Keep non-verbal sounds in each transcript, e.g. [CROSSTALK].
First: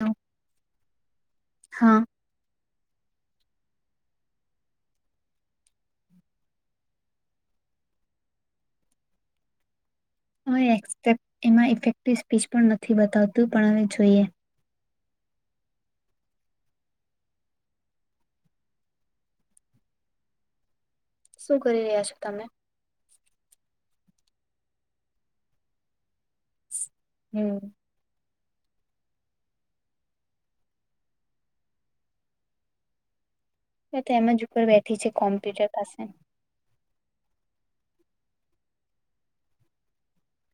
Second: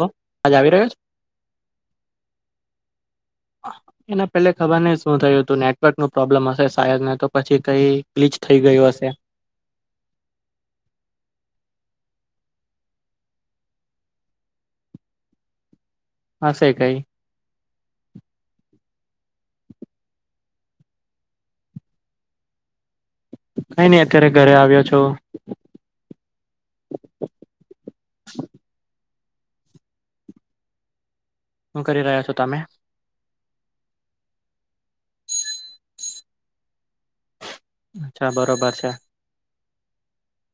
તો વાજ આવી રહ્યો છે? હા. [UNINTELLIGIBLE] એના પેલે ખબર નય શું થયું હતું નેટવર્કનો પ્રોબ્લમ હશે શાયદ ને તો પછી કઈ ગ્લીચ થઈ ગયું હશે. હવે એસ્ફેક્ટ એમાં ઇફેક્ટિવ સ્પીચ પણ નથી બતાવતું પણ હવે જોઈએ. હશે કય. શું કરી રહ્યા છો તમે? કઈ નઈ અત્યારે ઘરે આવ્યો છો. હમ્મ. હુ કરી રહ્યા છો તમે? મેં તો એમ જ ઉપર બેઠી છે કોમ્પ્યુટર પાસે અચ્છા બરોબર છે.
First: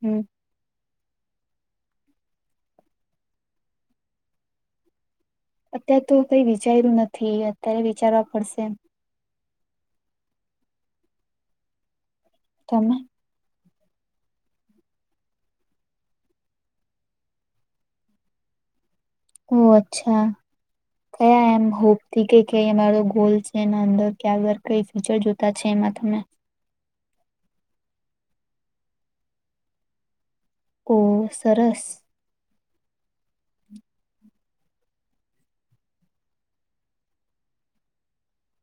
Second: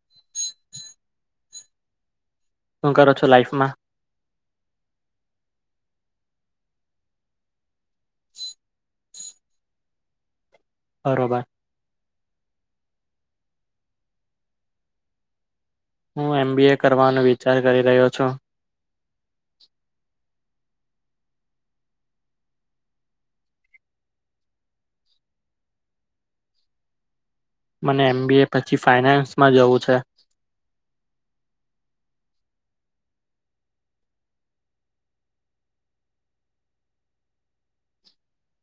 હમ્મ. હુ કરો છો લાઈફમાં? અત્યારે તો કઈ વિચાર્યું નથી અત્યારે વિચારવા પડશે. બરોબર. તમે? હું એમ. બી. એ. કરવાનો વિચાર કરી રહ્યો છું ઓહ અચ્છા કયા એમ હોપ થી કે કે અમારો ગોલ છે એ અંદર ક્યાગર કઈ ઝલ્ટ જોતા છે એમાં તમે મને એમ. બી. એ. પછી ફાઈનાન્સમાં જવું છે ઓ સરસ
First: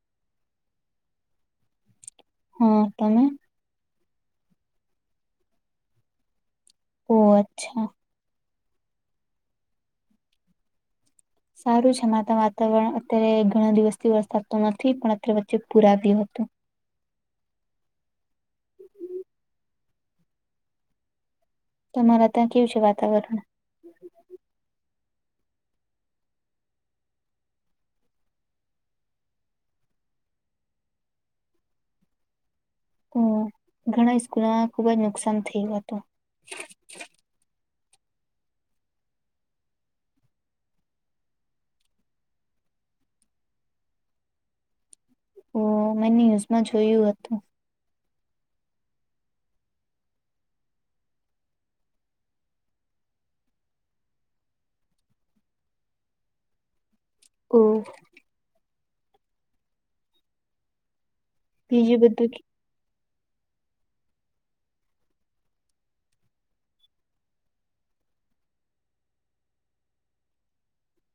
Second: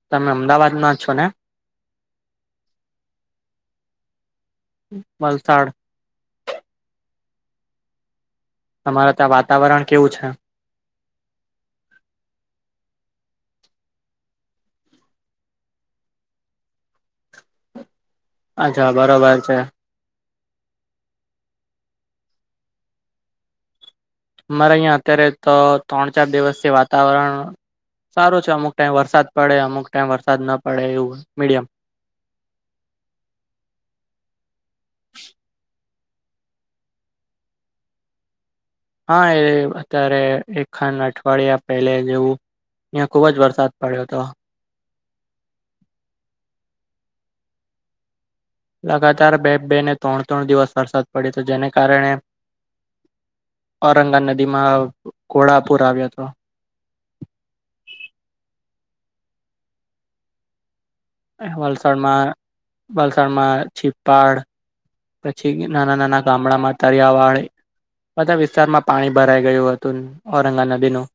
તમે અમદાવાદમાં જ છો ને હા તમે? વલસાડ ઓહ અચ્છા તમારા ત્યાં વાતાવરણ કેવું છે. સારું છે અમારા ત વાતાવરણ અત્યારે ઘણા દિવસથી વરસાદ તો નથી પણ અત્યારે વચ્ચે પુર આવ્યું હતું. અચ્છા બરોબર છે. તમારા ત્યાં કેઉ છે વાતાવરણ અમારે અયા અત્યારે તો ત્રણ ચાર દિવસ થી વાતાવરણ સારુ છે અમુક ટાઈમ વરસાદ પડે અમુક ટાઈમ વરસાદ ન પડે એવું મીડિયમ હમ્મ ઘણા સ્કૂલોમાં ખુબ જ નુકસાન થયુ હતું હા એ અત્યારે એક ખાંડ અઠવાડિયા પહેલે જેવું અયાં ખુબ જ વરસાદ પડ્યો તો ઓ મેં ન્યૂઝમાં જોયું હતું. લગાતાર બે બે ને ત્રણ ત્રણ દિવસ વરસાદ પડ્યો હતો જેને કારણે ઔરંગા નદી ઘોડાપુર આવ્યો હતો ઓ બીજું વલસાડ માં બધું વલસામાં છીપાડ પછી નાના નાના ગામડામાં તારીયા વાળે બધા વિસ્તારમાં પાણી ભરાઈ ગયું હતું ઔરંગા નદીનું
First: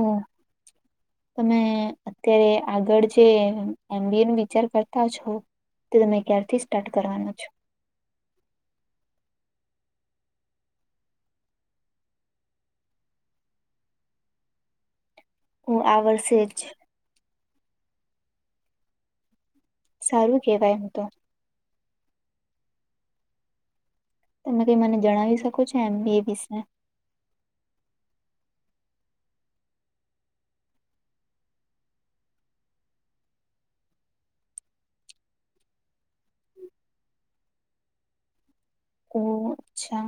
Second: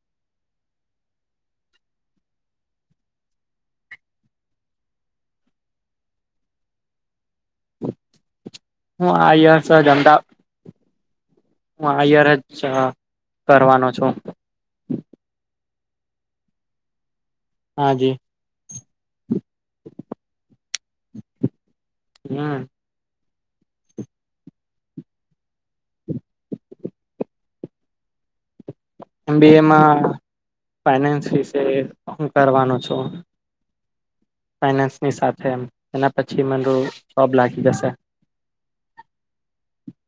ઓ તમે અત્યારે આગળ જે એમ. બી. એન વિચાર કરતા છો તો તમે ક્યારથી સ્ટાર્ટ કરવાનો છો? હું આ યર સજ અમદા હું આયર જ કરવાનો છું. હું આ વર્ષે જ હાજી સારું કેવાય એમ તો નાં તમે કઈ મને જણાવી શકો છો એમ. બી. એ. વિશે એમ. બી. એ. માં ફાઇનાન્સ વિશે હું કરવાનું છું ફાઈનાન્સ ની સાથે એમ એના પછી મ [UNINTELLIGIBLE] જોબ લાગી જશે ઓહ અચ્છા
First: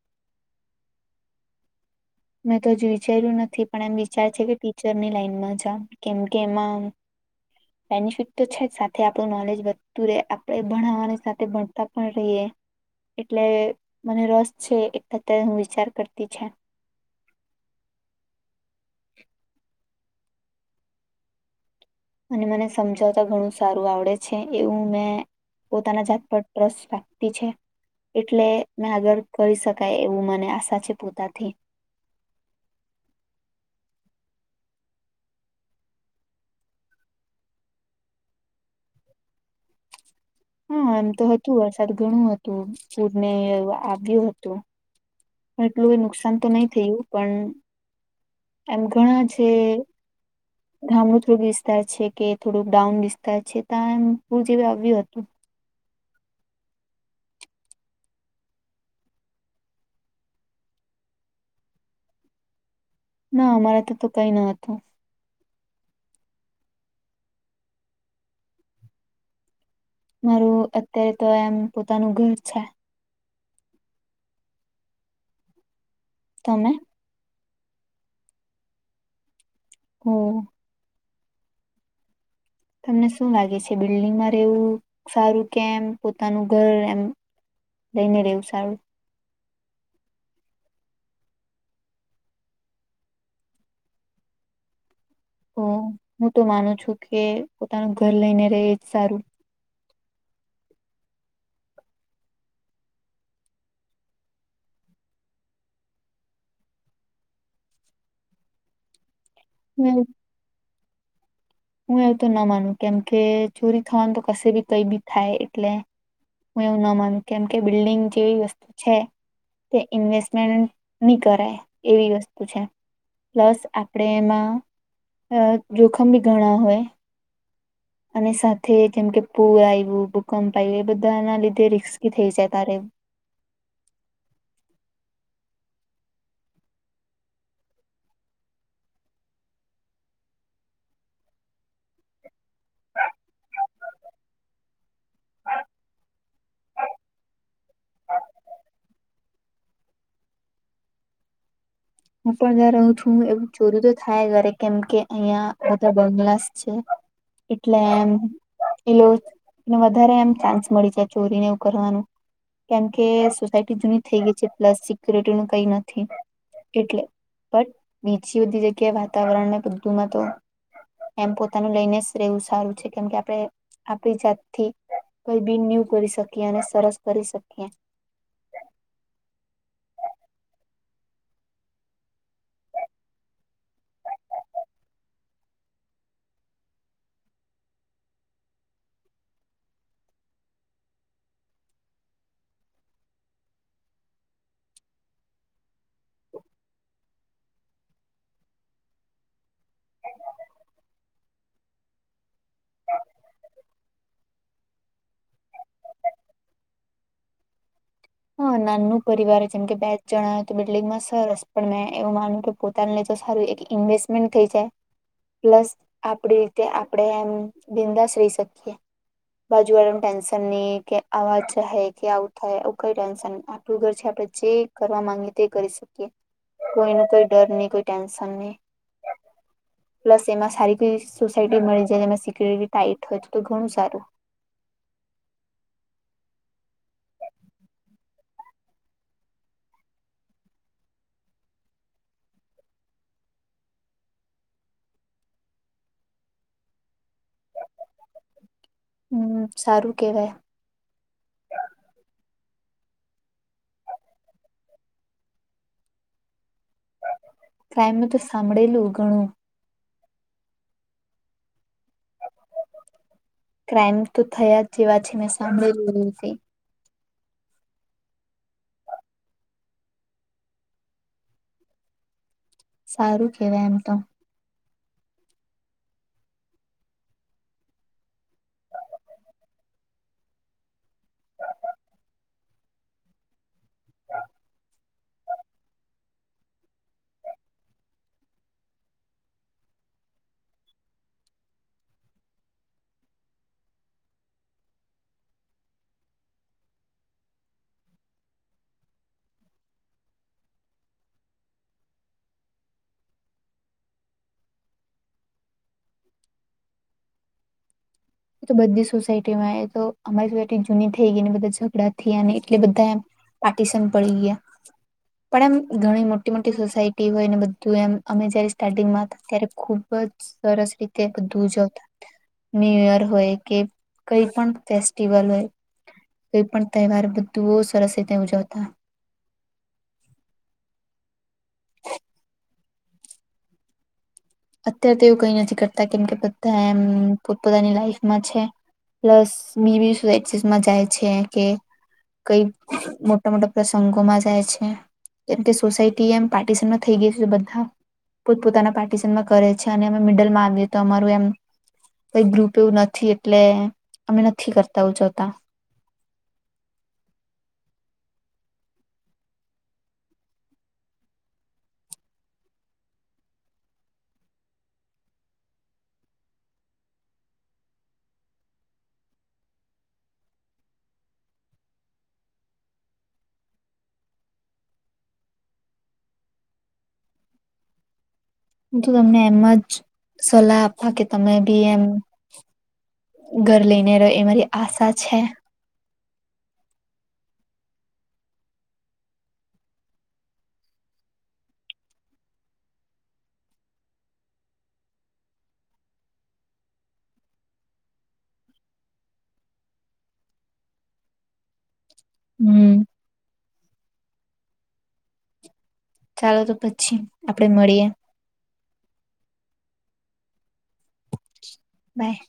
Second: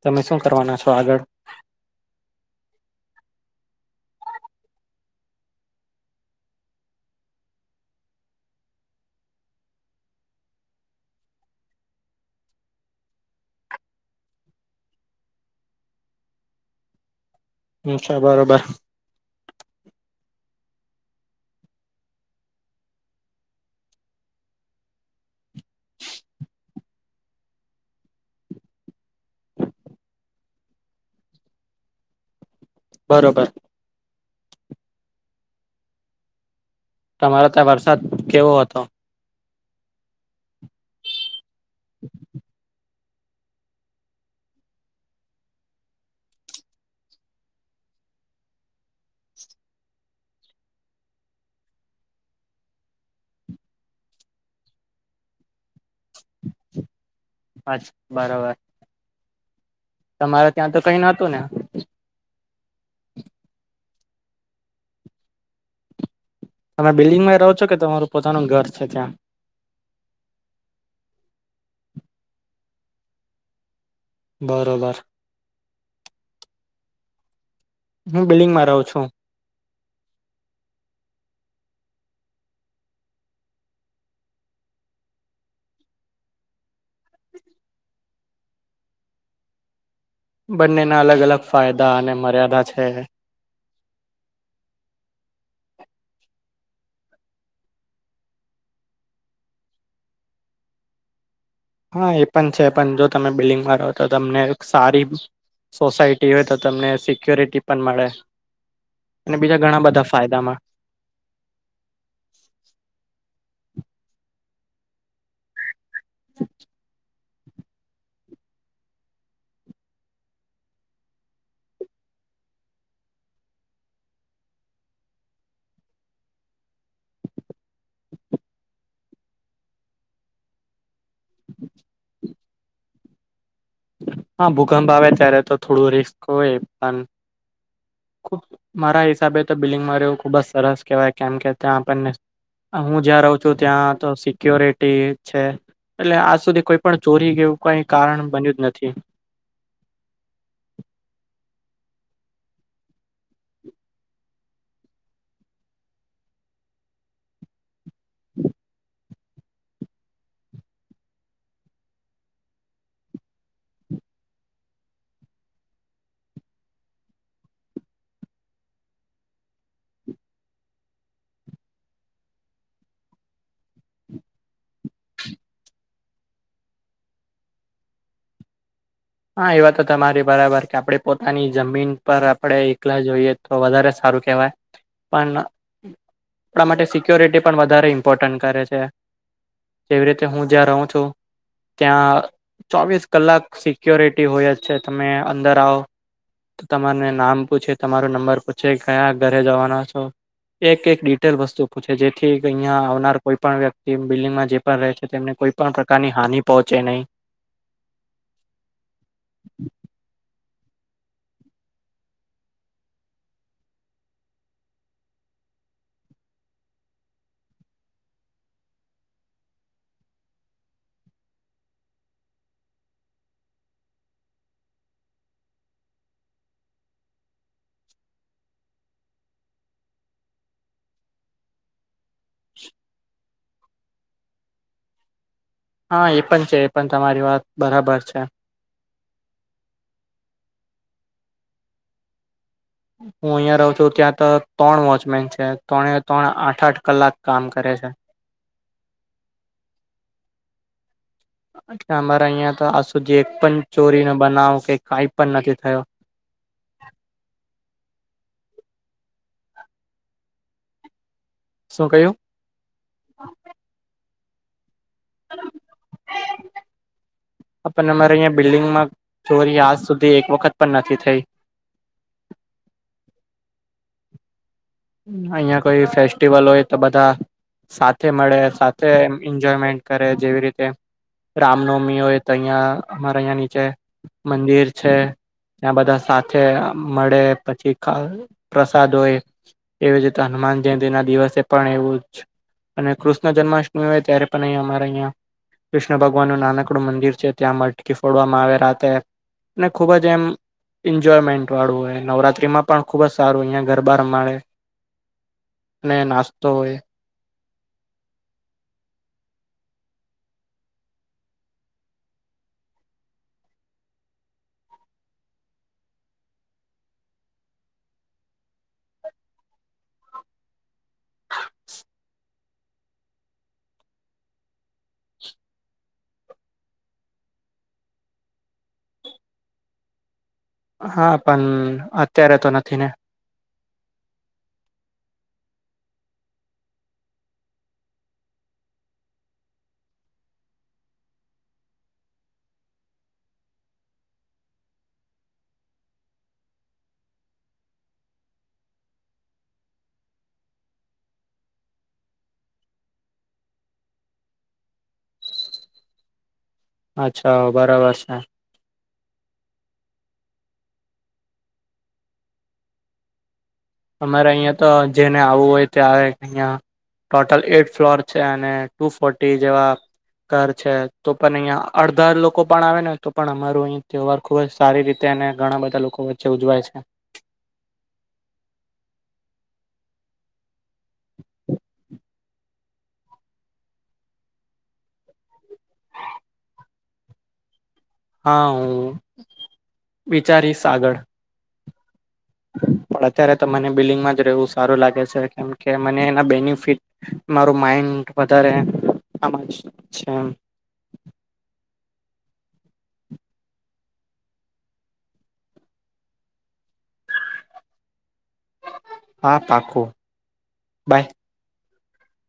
તમે શું કરવાના છો આગળ? મેં તો હજી વિચાર્યું નથી પણ એમ વિચાર છે કે ટીચરની લાઈનમાં જાવ કેમ કે એમાં બેનિફિટ તો છે જ સાથે આપણું નોલેજ વધતું રે આપણે ભણાવવાની સાથે ભણતા પણ રહીએ એટલે મને રસ છે એ અત્યારે હું વિચાર કરતી છે. એવું છે બરોબર એ અને મને સમજાવતા ઘણું સારું આવડે છે એવું મેં પોતાના જાત પર ટ્રસ્ટ રાખતી છે. એટલે મેં આગળ કરી શકાય એવું મને આશા છે પોતાથી બરોબર તમારે તા વરસાદ કેવો હતો હા એમ તો હતું વરસાદ ઘણું હતું પૂરને આવ્યું હતું પણ એટલું નુકસાન તો નહી થયું પણ એમ ઘણા જે ગામડું થોડુંક વિસ્તાર છે કે થોડુંક ડાઉન વિસ્તાર છે ત્યાં એમ પુર જેવુ આવ્યુ હતુ. [UNINTELLIGIBLE] બરોબર તમારે ત્યાં તો કઈ નતું ને ના અમારા તો તો કઈ નતુ તમે બિલ્ડિંગ માં રહો છો કે તમારું પોતાનું ઘર છે ત્યાં મારું અત્યારે તો એમ પોતાનું ઘર છે. બરોબર તમે હું બિલ્ડિંગમાં રહુ છુ. હમ્મ તમને શું લાગે છે બિલ્ડિંગમાં રહેવું સારું કેમ પોતાનું ઘર એમ લઈને રહેવું સારું બંનેના અલગ અલગ ફાયદા અને મર્યાદા છે ને એમ હું તો માનુ છુ કે પોતાનું ઘર લઈને રે એજ સારુ હા એ પણ છે પણ જો તમે બિલ્ડિંગમાં રહો તો તમને સારી સોસાયટી હોય તો તમને સિક્યોરિટી પણ મળે અને બીજા હું ઘણા એવું બધા ફાયદામાં હું એવું તો ના માનું કેમ કે ચોરી થવાનું તો કશે બી કઈ બી થાય એટલે હું એવું ના માનું કેમ કે બિલ્ડિંગ જેવી વસ્તુ છે તે ઇન્વેસ્ટમેન્ટ ની કરાય એવી વસ્તુ છે. પ્લસ આપણે એમાં અ જોખમ બી ઘણા હોય. [INAUDIBLE] અને સાથે જેમ કે પૂર આવ્યું ભૂકંપ આયવો એ બધા ના લીધે રિસ્કી થઈ જાય તારે હા ભૂકંપ આવે ત્યારે તો થોડું રિસ્ક હોય પણ મારા હિસાબે તો બિલ્ડિંગ મા રેવુ ખુબ જ સરસ કેહેવાય કેમ કે ત્યાં આપણને હું જ્યા રહુ છુ ત્યાં તો સિક્યોરિટી છે. એટલે આજ સુધી કોઈ પણ ચોરી કેવું કઈ કારણ બન્યું જ નથી. હું પણ જ્યાં રહુ છુ એવુ ચોરી તો થાય ઘરે કેમ કે અહિયા બધા બંગલાસ છે. એટલે એમ એ વધારે એમ ચાન્સ મળી જાય ચોરીને એવું કરવાનું. કેમ કે સોસાયટી જૂની થઈ ગઈ છે પ્લસ સિક્યોરિટી નું કઈ નથી. એટલે બટ બીજી બધી જગ્યાએ વાતાવરણને બધુંમાં તો એમ પોતાનું લઈને જ રહેેવું સારું છે કેમ કે આપણે આપડી જાત થી કઈ બી ન્યુ કરી શકીએ અને સરસ કરી શકીએ. હા એ વાતો તમારી બરાબર કે આપણે પોતાની જમીન પર આપડે એકલા જ હોઈએ. તો વધારે સારું કહેવાય પણ એટલા માટે સિક્યોરિટી પણ વધારે ઇમ્પોર્ટન્ટ કરે છે. જેવી રીતે હું જ્યાં રહું ત્યાં ચોવીસ કલાક સી ક્યોરિટી હોય જ છે તમે અંદર આવ તમાર ને નામ પૂછે તમારો નંબર પૂછે કયા ઘરે જવાના છો. એક એક ડિટેલ વસ્તુ પૂછે, જેથી અહિયા આવનાર કોઈ પણ વ્યક્તિ, બિલ્ડિંગમાં જે પણ રહે છે, તેમને કોઈ પણ પ્રકાર ની હાની પહોંચે નહી. હા, નાનુ પરિવાર જેમ કે બેજ જણા. બિલ્ડિંગમાં સરસ, પણ મેં એવું માનુંયું કે પોતાન લીધે તો, સારું એક ઇન્વેસ્ટમેન્ટ થઈ જાય. પ્લસ આપડી રીતે આપણેે એમ બિંદાસ રહી શકીયએ. બાજુ વાળેને ટેન્શન નહી, કે આવાજ કે આવું થાય. કઈ ટેન્શન ન આપડું ઘર છે, આપડણે જે કરવા માંગીએ તે કરી શકીએ. કોઈ ન કોઈ ડર નઈ, કોઈ ટેન્શન નઈ. પ્લસ એમાં સારી કોઈ સોસાયટી મળી જાય, એમાં સિક્યોરિટી ટાઈટ હોય તો, તો ઘણું સારું. હા એ પણ છે, પણ તમારી વાત બરાબર છે. હું અહિયાં રહું છું, ત્યાં તો ત્રણ વોચમેન છે, ત્રણે ત્રણ આઠ આઠ કલાક કામ કરે છે. હમ્મ, સારું કેવાય. એટલે અમારે અહિયાં તો આજ સુધી એક પણ ચોરી નો બનાવો, કે કઈ પણ નથી થયો. ક્રાઈમ નુ તો સાંભળેલું ઘણું. શું કહ્યું? ક્રાઈમ તો થયા જેવા છે, મેં સાંભડેલુ દૂર થી. પણ અમારે બિલ્ડિંગમાં, ચોરી આજ સુધી એક વખત પણ નથી થઈ. સારું કેવાય એમ તો. અહિયાં કોઈ ફેસ્ટિવલ હોય તો બધા સાથે મળે, સાથે એન્જોયમેન્ટ કરે, જેવી રીતે રામનવમી હોય, તો અહિયાં અમારે અહિયાં નીચે મંદિર છે. ત્યાં બધા સાથે અ મળે, પછી ખ પ્રસાદ હોય. એવીજ રીતે હનુમાન જયંતિ ના દિવસે પણ એવુંજ અને કૃષ્ણ જન્માષ્ટમી હોય ત્યારે પણ અહીં અમારે અહં કૃષ્ણ ભગવાનનું નાનકડું મંદિર છે, ત્યાં મટકી ફોડવામાં આવે રાતે. ને ખૂબ જ એમ એન્જોયમેન્ટ વાળું હોય, નવરાત્રીમાં પણ ખુબ જ સારું અહંયા ઘરબા રમાડે. ને નાસ્તો હોય. તો બધી સોસાયટીમાં એ તો, અમારી સોસાયટી જૂની થઈ ગઈ, ને બધા ઝઘડા થયાને, એટલે બધા પાટીશન પડી ગયા. પણ એમ ઘણી મોટી મોટી સોસાયટી હોય, ને બધું એમ અમે જયારે સ્ટાર્ટિંગમાં હતા. ત્યારે ખુબ જ સરસ રીતે બધુ ઉજવતા, ન્યૂ યર. હોય કે કઇ પણ ફેસ્ટિવલ હોય. કઈ પણ તહેવાર બધું સરસ રીતે ઉજવતા. હા પણ, અત્યારે તો નથી ને. અત્ય્યારે તો એવું કઈ નથી કરતા, કેમ કે બધા એમ પોતપોતાની લાઈફમાં છે. પ્લસ મી બી વેસીસ મા જાય છે કે કઈ મોટા મોટા પ્રસંગોમાં જાય છે. કેમ કે સોસાયટી એમ પાર્ટિશનમાં થઈ ગઈ છે, બધા પોત પોતાના પાર્ટિશનમાં કરે છે, અને અમે મિડલમાં આવીએ તો અમારું એમ કઈ ગ્રુપ એવું નથી, એટલે અમે નથી કરતા ઉજવતા. અચ્છા બરાબર છે. અમારે અહિયાં તો, જેને આવવું હોય તે આવે અહિયા. ટોટલ એટ ફ્લોર છે, અને ટુ ફોર્ટી જેવા ઘર છે, તો પણ અહિયાં અડધા લોકો આવે ને, તો પણ અમારું અહિ તહેવાર ખૂબ જ સારી રીતે અને ઘણા બધા લોકો વચ્ચે ઉજવાય છે જો તમને એમ જ સલાહ આપુ કે તમે બી એમ ઘર લઈને રહે એ મારી આસા છે હા હું વિચારીશ આગળ પણ અત્યારે તો મને બિલ્ડિંગમાં જ રહેવું સારું લાગે છે કેમ કે મને એના બેનિફિટ મારું માઈન્ડ વધારે આમાં જ છે એમ હમ ચાલો તો પછી આપડે મળીએ હા પાક્કુ બાય. બાય